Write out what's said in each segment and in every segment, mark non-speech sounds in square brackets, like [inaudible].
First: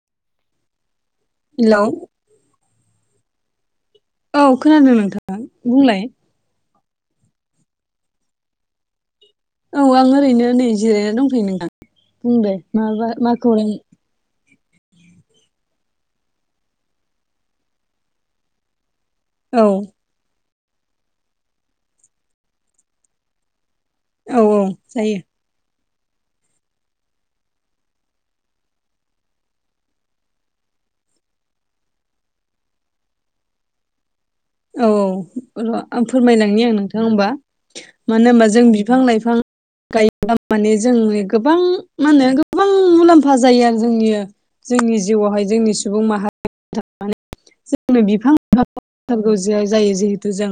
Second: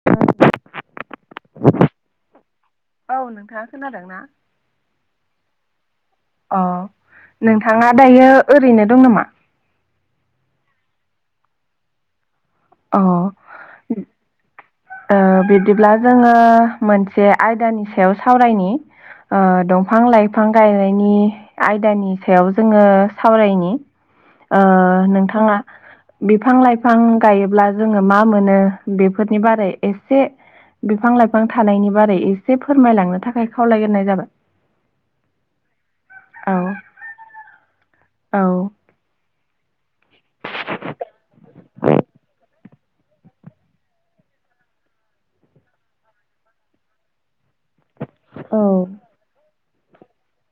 द हेलौ औ नोंथाङा खोनादों ना? औ खोनादों नोंथां बुंलाय। अ नोंथाङा दायो ओरैनो दं नामा? औ आं ओरैनो नै जिरायनानै दंथ'यो नोंथां। बुं दे अ माबा मा खौरां? बिब्दिब्ला जोङो मोनसे आयदानि सायाव सावरायनि ओ औ दंफां लाइफां गायनायनि आयदानि सायाव जोङो सावरायनि। औ औ जायो नोंथाङा बिफां लाइफां गायोब्ला जोङो मा मोनो बेफोरनि बारै एसे बिफां लाइफां थानायनि बारै एसे फोरमायलांनो थाखाय खावलायग्रोनाय जाबाय। औ औ र' आं औ फोरमायलांनि आं नोंथां होमबा मानो औ होनबा जों बिफां लाइफां गायोब्ला माने जोंनि गोबां मा होनो गोबां मुलाम्फा जायो आरो जोंनि जोंनि जिउआवहाय जोंनि सुबुं माहारि जोंनो बिफां औ थारगौ जाय-जायो जिहेतु जों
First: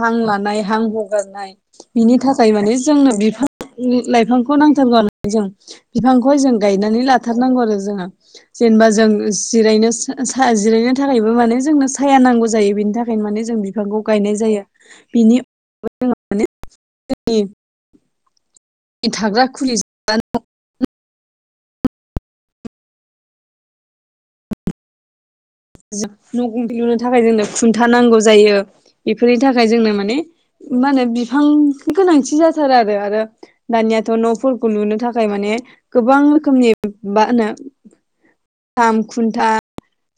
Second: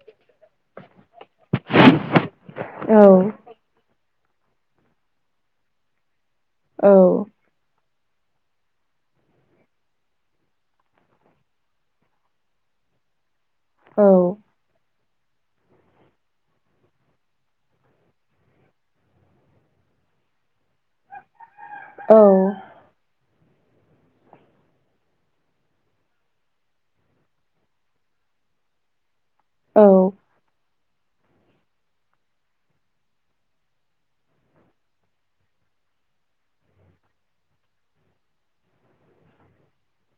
हां लानाय हां हगारनाय बिनि थाखाय माने जोंनो बिफां लाइफांखौ नांथारगौ होननानै जों बिफांखौ जों औ गायनानै लाथारनांगौ आरो जोंहा। जेनेबा जों जिरायनो सा जिरायनो थाखायबो माने जोंनो साया नांगौ जायो। बेनि थाखायनो माने जों बिफांखौ गायनाय औ जायो बिनि [unintelligible] माने जोंनि थाग्रा खुलि [unintelligible] औ न' गुं लुनो थाखाय जोंनो खुन्था नांगौ जायो बेफोरनि थाखाय औ जोंनो माने मा होनो बिफां गोनांथि जाथारो आरो। आरो दानियाथ' न'फोरखौ लुनो थाखाय माने गोबां रोखोमनि मा होनो थाम खुन्था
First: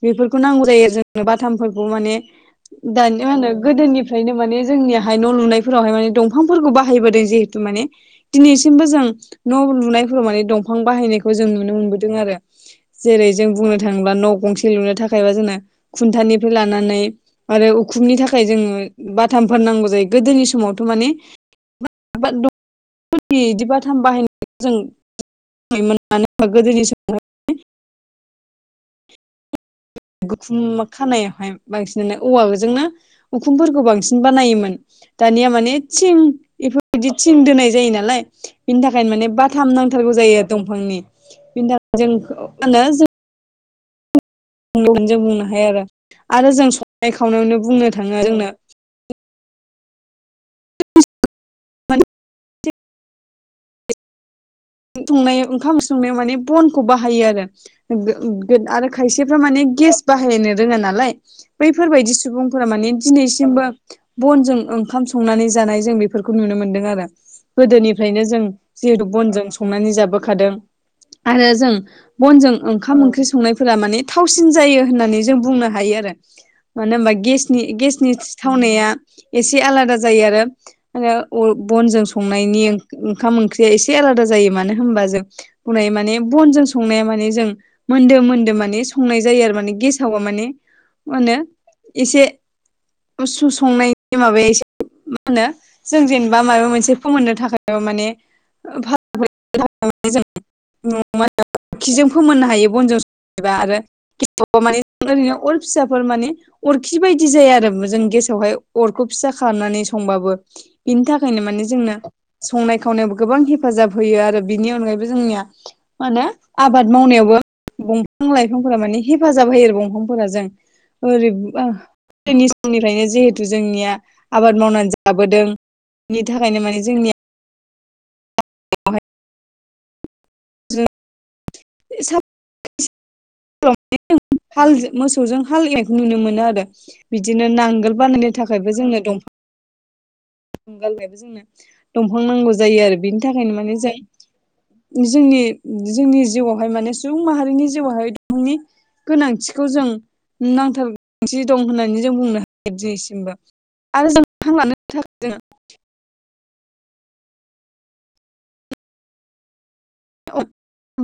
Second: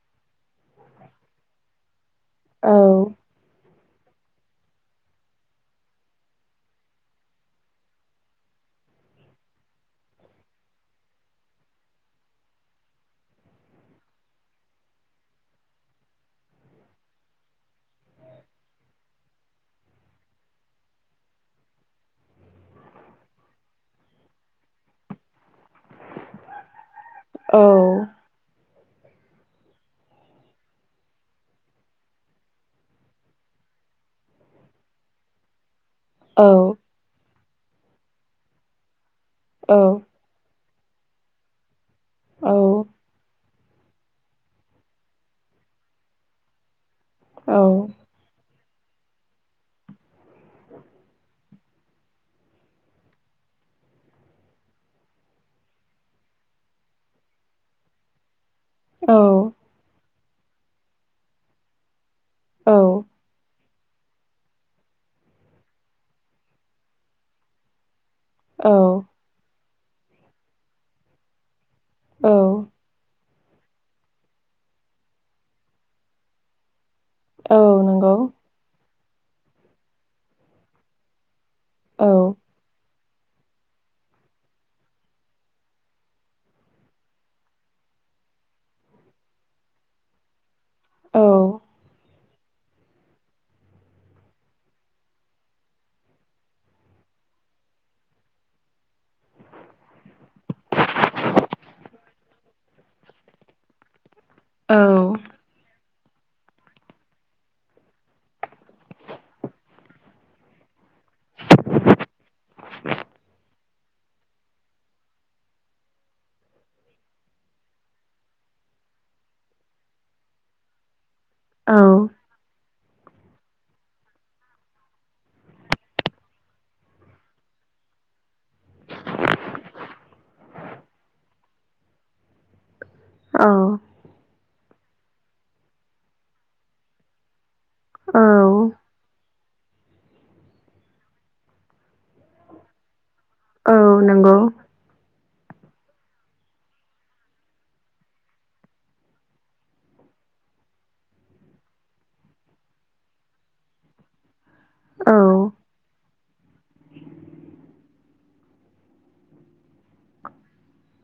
बेफोरखौ नांगौ जायो जोंनो बाथामफोरखौ माने जागोन दानिया मा होनो गोदोनिफ्रायनो माने जोंनियााहाय न' लुनायफोरावहाय माने दंफांफोरखौ बाहायबोदों जिहेतु माने दिनैसिमबो जों न' लुनायफोराव माने दंफां बाहायनायखौ जों नुनो मोनबोदों आरो। जेरै जों बुंनो थाङोब्ला न' गंसे लुनो थाखायबा जोंना खुन्थानिफ्राय लानानै आरो उखुमनि थाखाय जोङो बाथामफोर नांगौ जायो गोदोनि समावथ' माने [unintelligible] [unintelligible] बिदि बाथाम बाहायनायखौ जों मानो होनबा गोदोनि समावहाय औ। गुखुम खानायावहाय बांसिन औवाजोंनो उखुमफोरखौ बांसिन बानायोमोन। दानिया माने थिं बेफोरबायदि थिं दोनाय जायो नालाय बिनि थाखायनो माने बाथाम नांथारगौ जायो आरो। दंफांनि [unintelligible] जों मा होनो बुंनो जों बुंनो हायो आरो आरो जों संनाय खावनायावनो बुंनो थाङो जोंनो [inaudible] [unintelligible] ओंखाम संनायाव माने बनखौ बाहायो आरो गो गोद आरो खायसेफ्रा माने गेस बाहायनो रोङा नालाय बैफोरबायदि सुबुंफोरा माने दिनैसिमबो बनजों ओंखाम संनानै जानाय जों बेफोरखौ नुनो मोनदों आरो गोदोनिफ्रायनो जों जिहुतु बनजों संनानै जाबोखादों आरो जों बनजों ओंखाम ओंख्रि संनाय फोरा माने थावसिन जायो होननानै जों बुंनो हायो आरो। मानो होमबा गेसनि-गेसनि थावनाया एसे आलादा जायो आरो [unintelligible] अ बनजों संनायनि ओंखाम ओंख्रिया एसे आलादा जायो मानो होनबा जों हनै माने बनजों संनाया माने जों मोनदो-मोनदो माने संनाय जायो आरो माने गेसावबा माने मा होनो एसे [unintelligible] संनायनि माबाया एसे मा होनो जों जेनेबा माबा मोनसे फोमोननो थाखाय माने [inaudible] अरखिजों फोमोननो हायो बनजों [unintelligible] आरो माने गेसावबा ओरैनो अर फिसा फोर माने अरखि बायदि जाया आरो जों गेसावहाय अरखौ फिसा खालामनानै संबाबो। बिनि थाखायनो माने जोंनो संनाय खावनायावबो गोबां हेफ हेफाजाब होयो आरो बिनि अनगायैबो जोंनिया मा होनो आबाद मावनायावबो दंफां लाइफांफोरा माने हेफाजाब होयो आरो दंफांफोरा जों ओरै ओ गोदोनि समनिफ्रायनो जेहुथु जोंनिया आबाद मावनानै जाबोदों बेनि थाखायनो माने जोंनिया जों [unintelligible] सा औ। [unintelligible] हाल मोसौजों हाल एवनायखौ नुनो मोनो आरो। बिदिनो नांगोल बानायनो थाखायबो जोंनो दंफां [unintelligible] जोंनो दंफां नांगौ जायो आरो बिनि थाखायनो माने जों जोंनि - जोंनि जिवावहाय माने सुबुं माहारिनि जिवाहाय [unintelligible] गोनांथिखौ जों नांथारथि दं होननानै जों बुंनो हायो दिनैसिमबो। आरो जों हां लानो थाखाय जों [unintelligible]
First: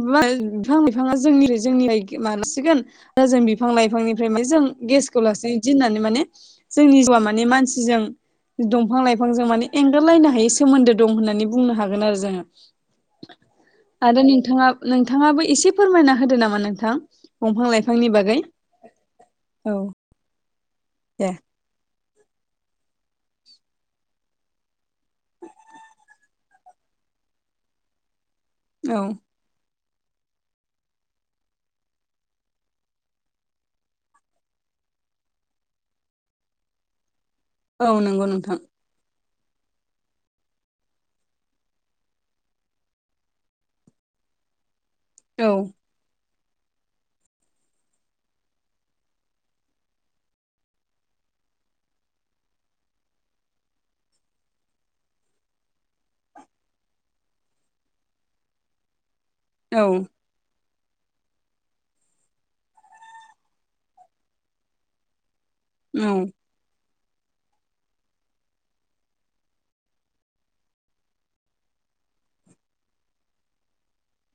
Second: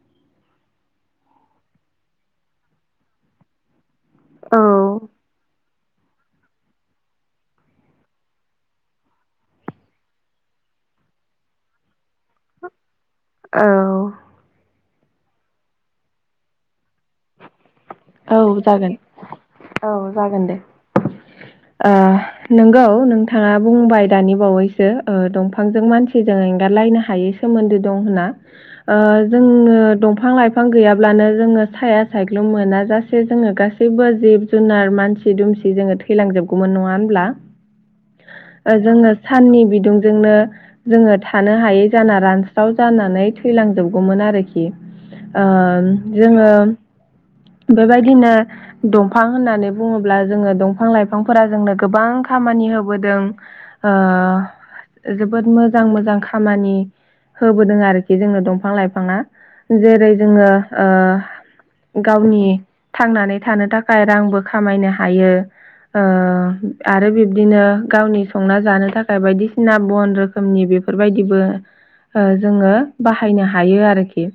बिफां लाइफाङा जोंनि जोंनिलाय गोमालांसिगोन दा जों बिफां लाइफांनि [unintelligible] जों गेसखौ लासै इदि होननानै माने जोंनि जिउआ माने मानसिजों दंफां लाइफांजों माने एंगारलायनो हायै सोमोन्दो दं होननानै बुंनो हागोन आरो जोङो। आरो नोंथाङा नोंथाङाबो एसे फोरमायना होदो नामा नोंथां दंफां लाइफां औ जागोन औ जागोन दे। दे। ओ नंगौ नोंथाङा बुंबाय दानि बावैसो ओ दंफांजों मानसिजों एंगारलायनो हायै सो सोमोन्दो दं होनना। ओ औ जोंनो दंफां लाइफां गैयाब्लानो जोङो साया सायख्लुम मोना। गासै जोङो गासैबो जिब जुनार मानसि दुमसि जोङो थैलांजोबगौमोन नङा होनब्ला? औ नंगौ नोंथां ओ जोङो साननि बिदुंजोंनो जोङो थानो हायै जाना रानस्राव जानानै थैलांजोबगौमोन आरोखि‌। ओ औ जोङो बेबायदिनो दंफां होननानै बुङोब्ला जोङो दंफां लाइफांफोरा जोंनो गोबां खामानि होबोदों। ओ जोबोद मोजां - मोजां खामानि होबोदों आरोखि जोंनो दंफां लाइफाङा। औ जेरै जोङो ओ गावनि थांनानै थानो थाखाय रांबो खामायनो हायो ओ औ आरो बिब्दिनो गावनि संना जानो थाखाय बायदिसिना बन रोखोमनि बेफोरबायदिबो ओ जोङो बाहायनो हायो आरोखि।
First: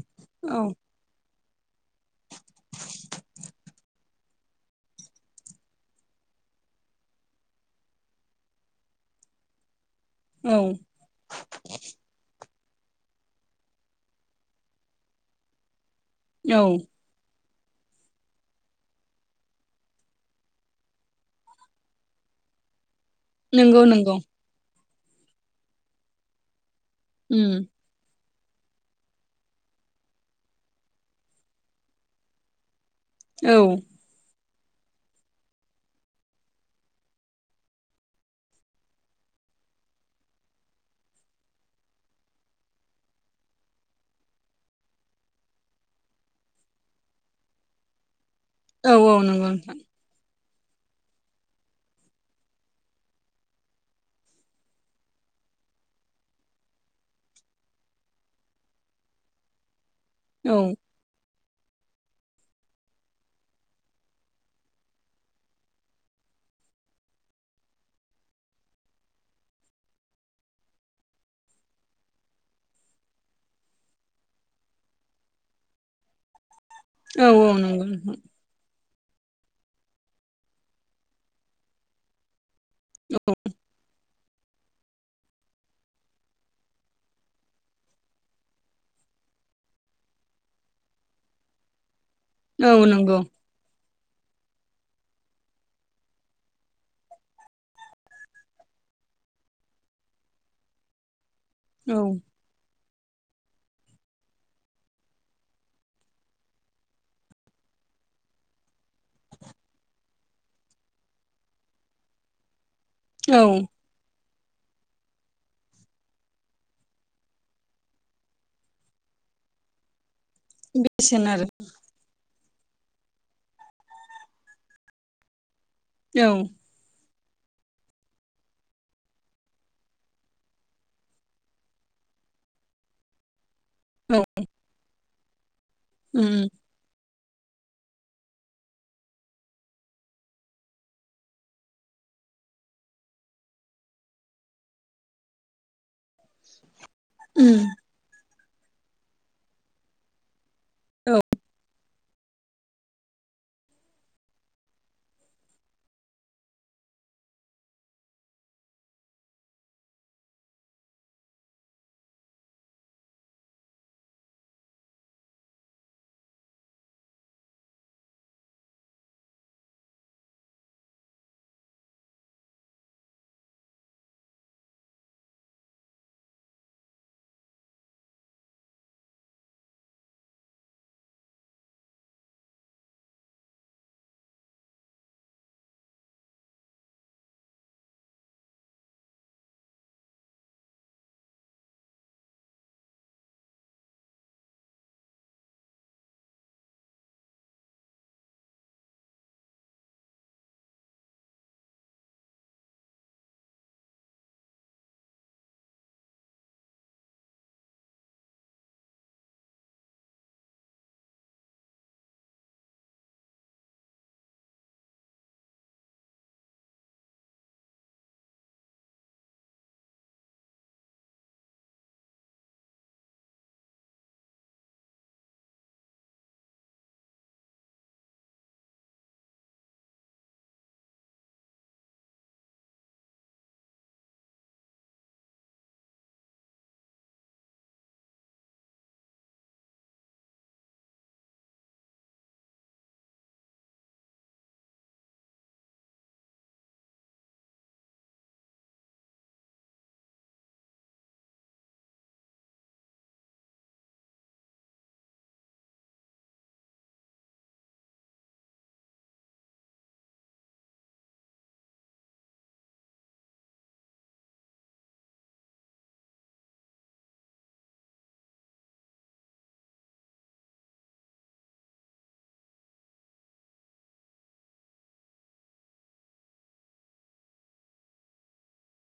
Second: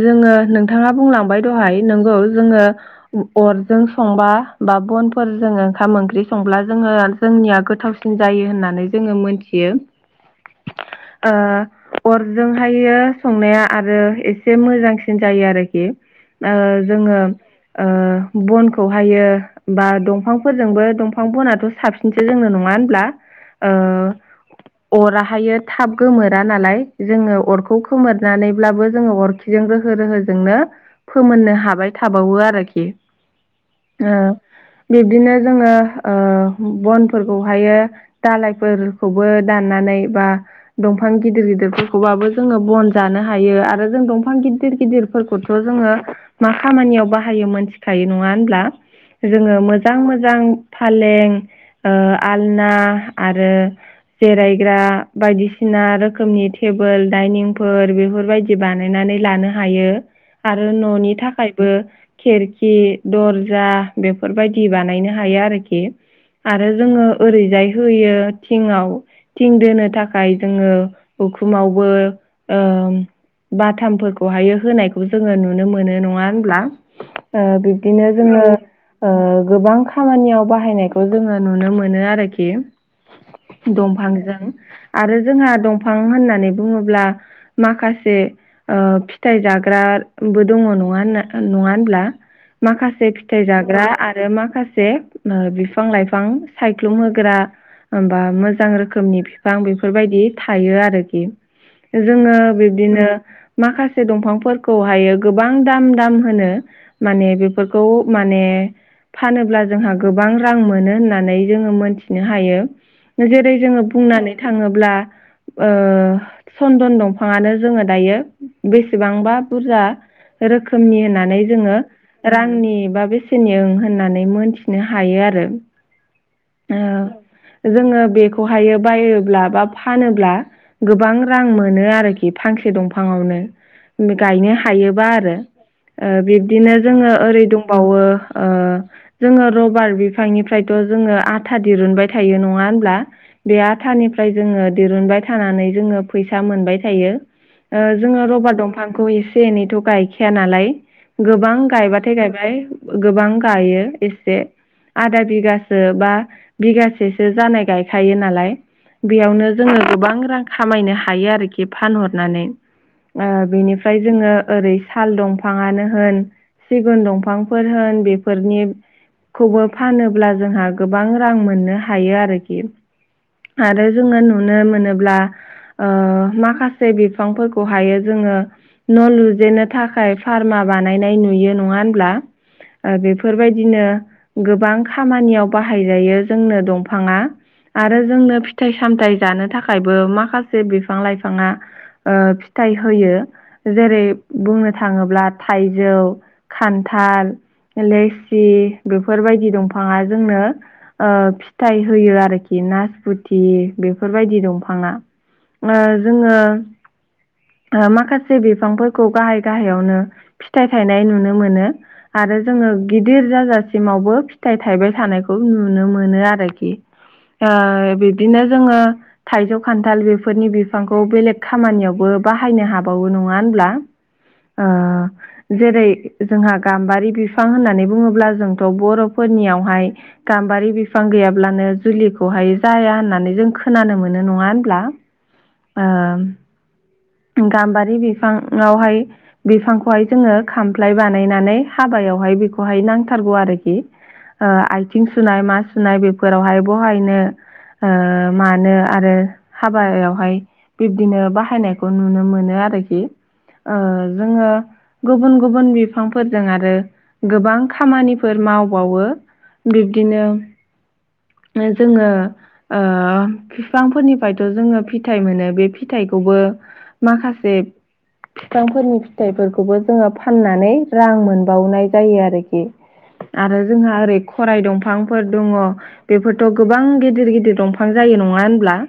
जोङो औ नोंथाङा बुंलांबाय दहाय नोंगौ जोङो अरजों संबा बा बनफोर जों ओंखाम ओंख्रि संब्ला जोङो जोंनिया गोथावसिन न जायो होननानै जोङो मोनथियो। औ। ओ अरजोंहाययो संनाया आरो एसे मोजांसिन जायो आरोखि। ओ औ जोङो ओ‌ बनखौहायो बा दंफांफोरजोंबो दंफां बनाथ' साबसिन [unintelligible] जोंनो नङा होनब्ला नंगौ - ओ नंगौ। अराहायो थाब गोमोरा नालाय जोङो उम अरखौ फोमोरनानैब्लाबो जोङो अरखिजों रोहो रोहोजोंनो फोमोननो हागोन जाबाय थाबावो आरोखि। औ। ओ बिब्दिनो जोङो ओ बनफोरखौहायो दालायफोरखौबो दाननानै बा दंफां गिदिर - गिदिरफोरखौबाबो जोङो बन जानो हायो आरो जों दंफां गिदिर - गिदिर फोरखौथ' जोङो मा खामानियाव बाहायो मोनथिखायो नङा होनब्ला। औ औ नंगौ जोङो नोंथां मोजां - मोजां फालें ओ आलना आरो जिरायग्रा बायदिसिना रोखोमनि टेबोल दाइनिंफोर बेफोरबायदि बानायनानै लानो हायो औ आरो न'नि थाखाय थाखायबो खेरखि, दरजा बेफोरबायदि बानायनो हायो आरोखि। आरो जोङो ओरैजाय होयो थिंआव थिं दोनो थाखाय जोङो उखुमावबो ओ बाथामफोरखौहाय होनायखौ जोङो नुनो मोनो नङा होनब्ला। औ ओ‌ औ नंगौ बिब्दिनो नोंथां जोङो ओ गोबां खामानियाव बाहायनायखौ जोङो नुनो मोनो आरोखि। [unintelligible] माखासे ओ फिथाइ जाग्राबो दङ नङा होनना नङा होनब्ला औ माखासे नंगौ फिथाइ जाग्रा आरो माखासे जे ओ बिफां - लाइफां सायख्लुम होग्रा। होमबा मोजां रोखोमनि बिफां बेफोरबायदि थायो आरोखि। औ जोङो बिब्दिनो माखासे दंफांफोरखौहायो गोबां दाम - दाम होनो माने बेफोरखौ माने फानोब्ला जोंहा गोबां रां मोनो होननानै जोङो मोनथिनो हायो औ जेरै जोङो बुंनानै थाङोब्ला ओ सन्दन दंफाङानो जोङो दायो बेसेबांबा बुरजा रोखोमनि बेसेन होननानै आरो जोङो रांनि बा बेसेनि ओं होननानै मोनथिनो हायो आरो। औ। ओ जोङो बेखौहायो बायोब्ला बा फानोब्ला गोबां रां मोनो आरोखि फांसे दंफाङावनो औ गायनो हायोबा आरो। ओ उम बिबदिनो जोङो ओरै दंबावो ओ जोङो रबार बिफांनिफ्रायथ' जोङो आथा दिरुनबाय थायो नङा होनब्ला। बे आथानिफ्राय जोङो दिरुनबाय थानानै जोङो फैसा मोनबाय थायो। उम ओ जोङो रबार दंफांखौ एसे एनैथ' गायखाया नालाय। औ गोबां गायबाथाय गायबाय गोबां गायो एसे आदा बिगासो बा बिगासेसो जानाय गायखायो नालाय। बेयावनो जोङो गोबां रां खामायनो हायो आरोखि फानहरनानै। ओ बेनिफ्राय जोङो ओरै साल दं फाङानो होन सिगुन दंफांफोर होन बेफोरनि खौबो फानोब्ला जोंहा गोबां रां मोननो हायो आरोखि। आरो जोंना नुनो मोनोब्ला ओ माखासे बिफांफोरखौ हायो जोङो न' लुजेनो थाखाय फारमा बानायनाय नुयो नङा होनब्ला? ओ बेफोरबायदिनो गोबां खामानियाव बाहायजायो जोंनो दंफाङा। आरो जोंनो फिथाइ सामथायाइ जानो थाखायबो माखासे बिफां लाइफाङा ओ फिथाइ होयो। जेरै बुंनो थाङोब्ला थाइजौ खान्थाल, लेसि बेफोरबायदि दंफाङा जोंनो ओ फिथाइ होयो आरोखि नासपुथि बेफोरबायदि दंफाङा। ओ जोङो ओ माखासे बिफांफोरखौ गाहाय गाहायावनो फिथाइ थायनाय नुनो मोनो। आरो जोङो गिदिर जाजासिमावबो फिथाइ थायबाय थानायखौ नुनो मोनो आरोखि। आ बिबदिनो जोङो थाइजौ, खान्थाल बेफोरनि बिफांखौ बेलेग खामानियावबो बाहायनो हाबावो नङा होनब्ला? ओ जेरै जोंहा गाम्बारि बिफां होननानै बुङोब्ला जोंथ' बर'फोरनियावहाय गाम्बारि बिफां गैयाब्लानो जुलिखौहाय जाया होननानै जों खोनानो मोनो नङा होनब्ला? ओम गाम्बारि बिफाङावहाय बिफांखौहाय जोङो खामफ्लाय बानायनानै हाबायावहाय बेखौहाय नांथारगौ आरोखि। ओ आथिं सुनाय मा सुनाय बेफोरावहाय बहायनो। ओ मानो आरो हाबायावहाय बिब्दिनो बाहायनाय बो नुनो मोनो आरोखि। ओ जोङो गुबुन गुबुन बिफांफोरजों आरो गोबां खामानिफोर मावबावो। बिब्दिनो ओ जोङो ओ फिफांफोरनिफ्रायथ' जोङो फिथाइ मोनो बे फिथाइखौबो माखासे फिफांफोरनि फिथाइफोरखौबो जोङो फाननानै रां मोनबावनाय जायो आरोखि। आरो जोंहा ओरै खराय दंफांफोर दङ। बेफोरथ' गोबां गेदेर गेदेर दंफां जायो नङा होनब्ला?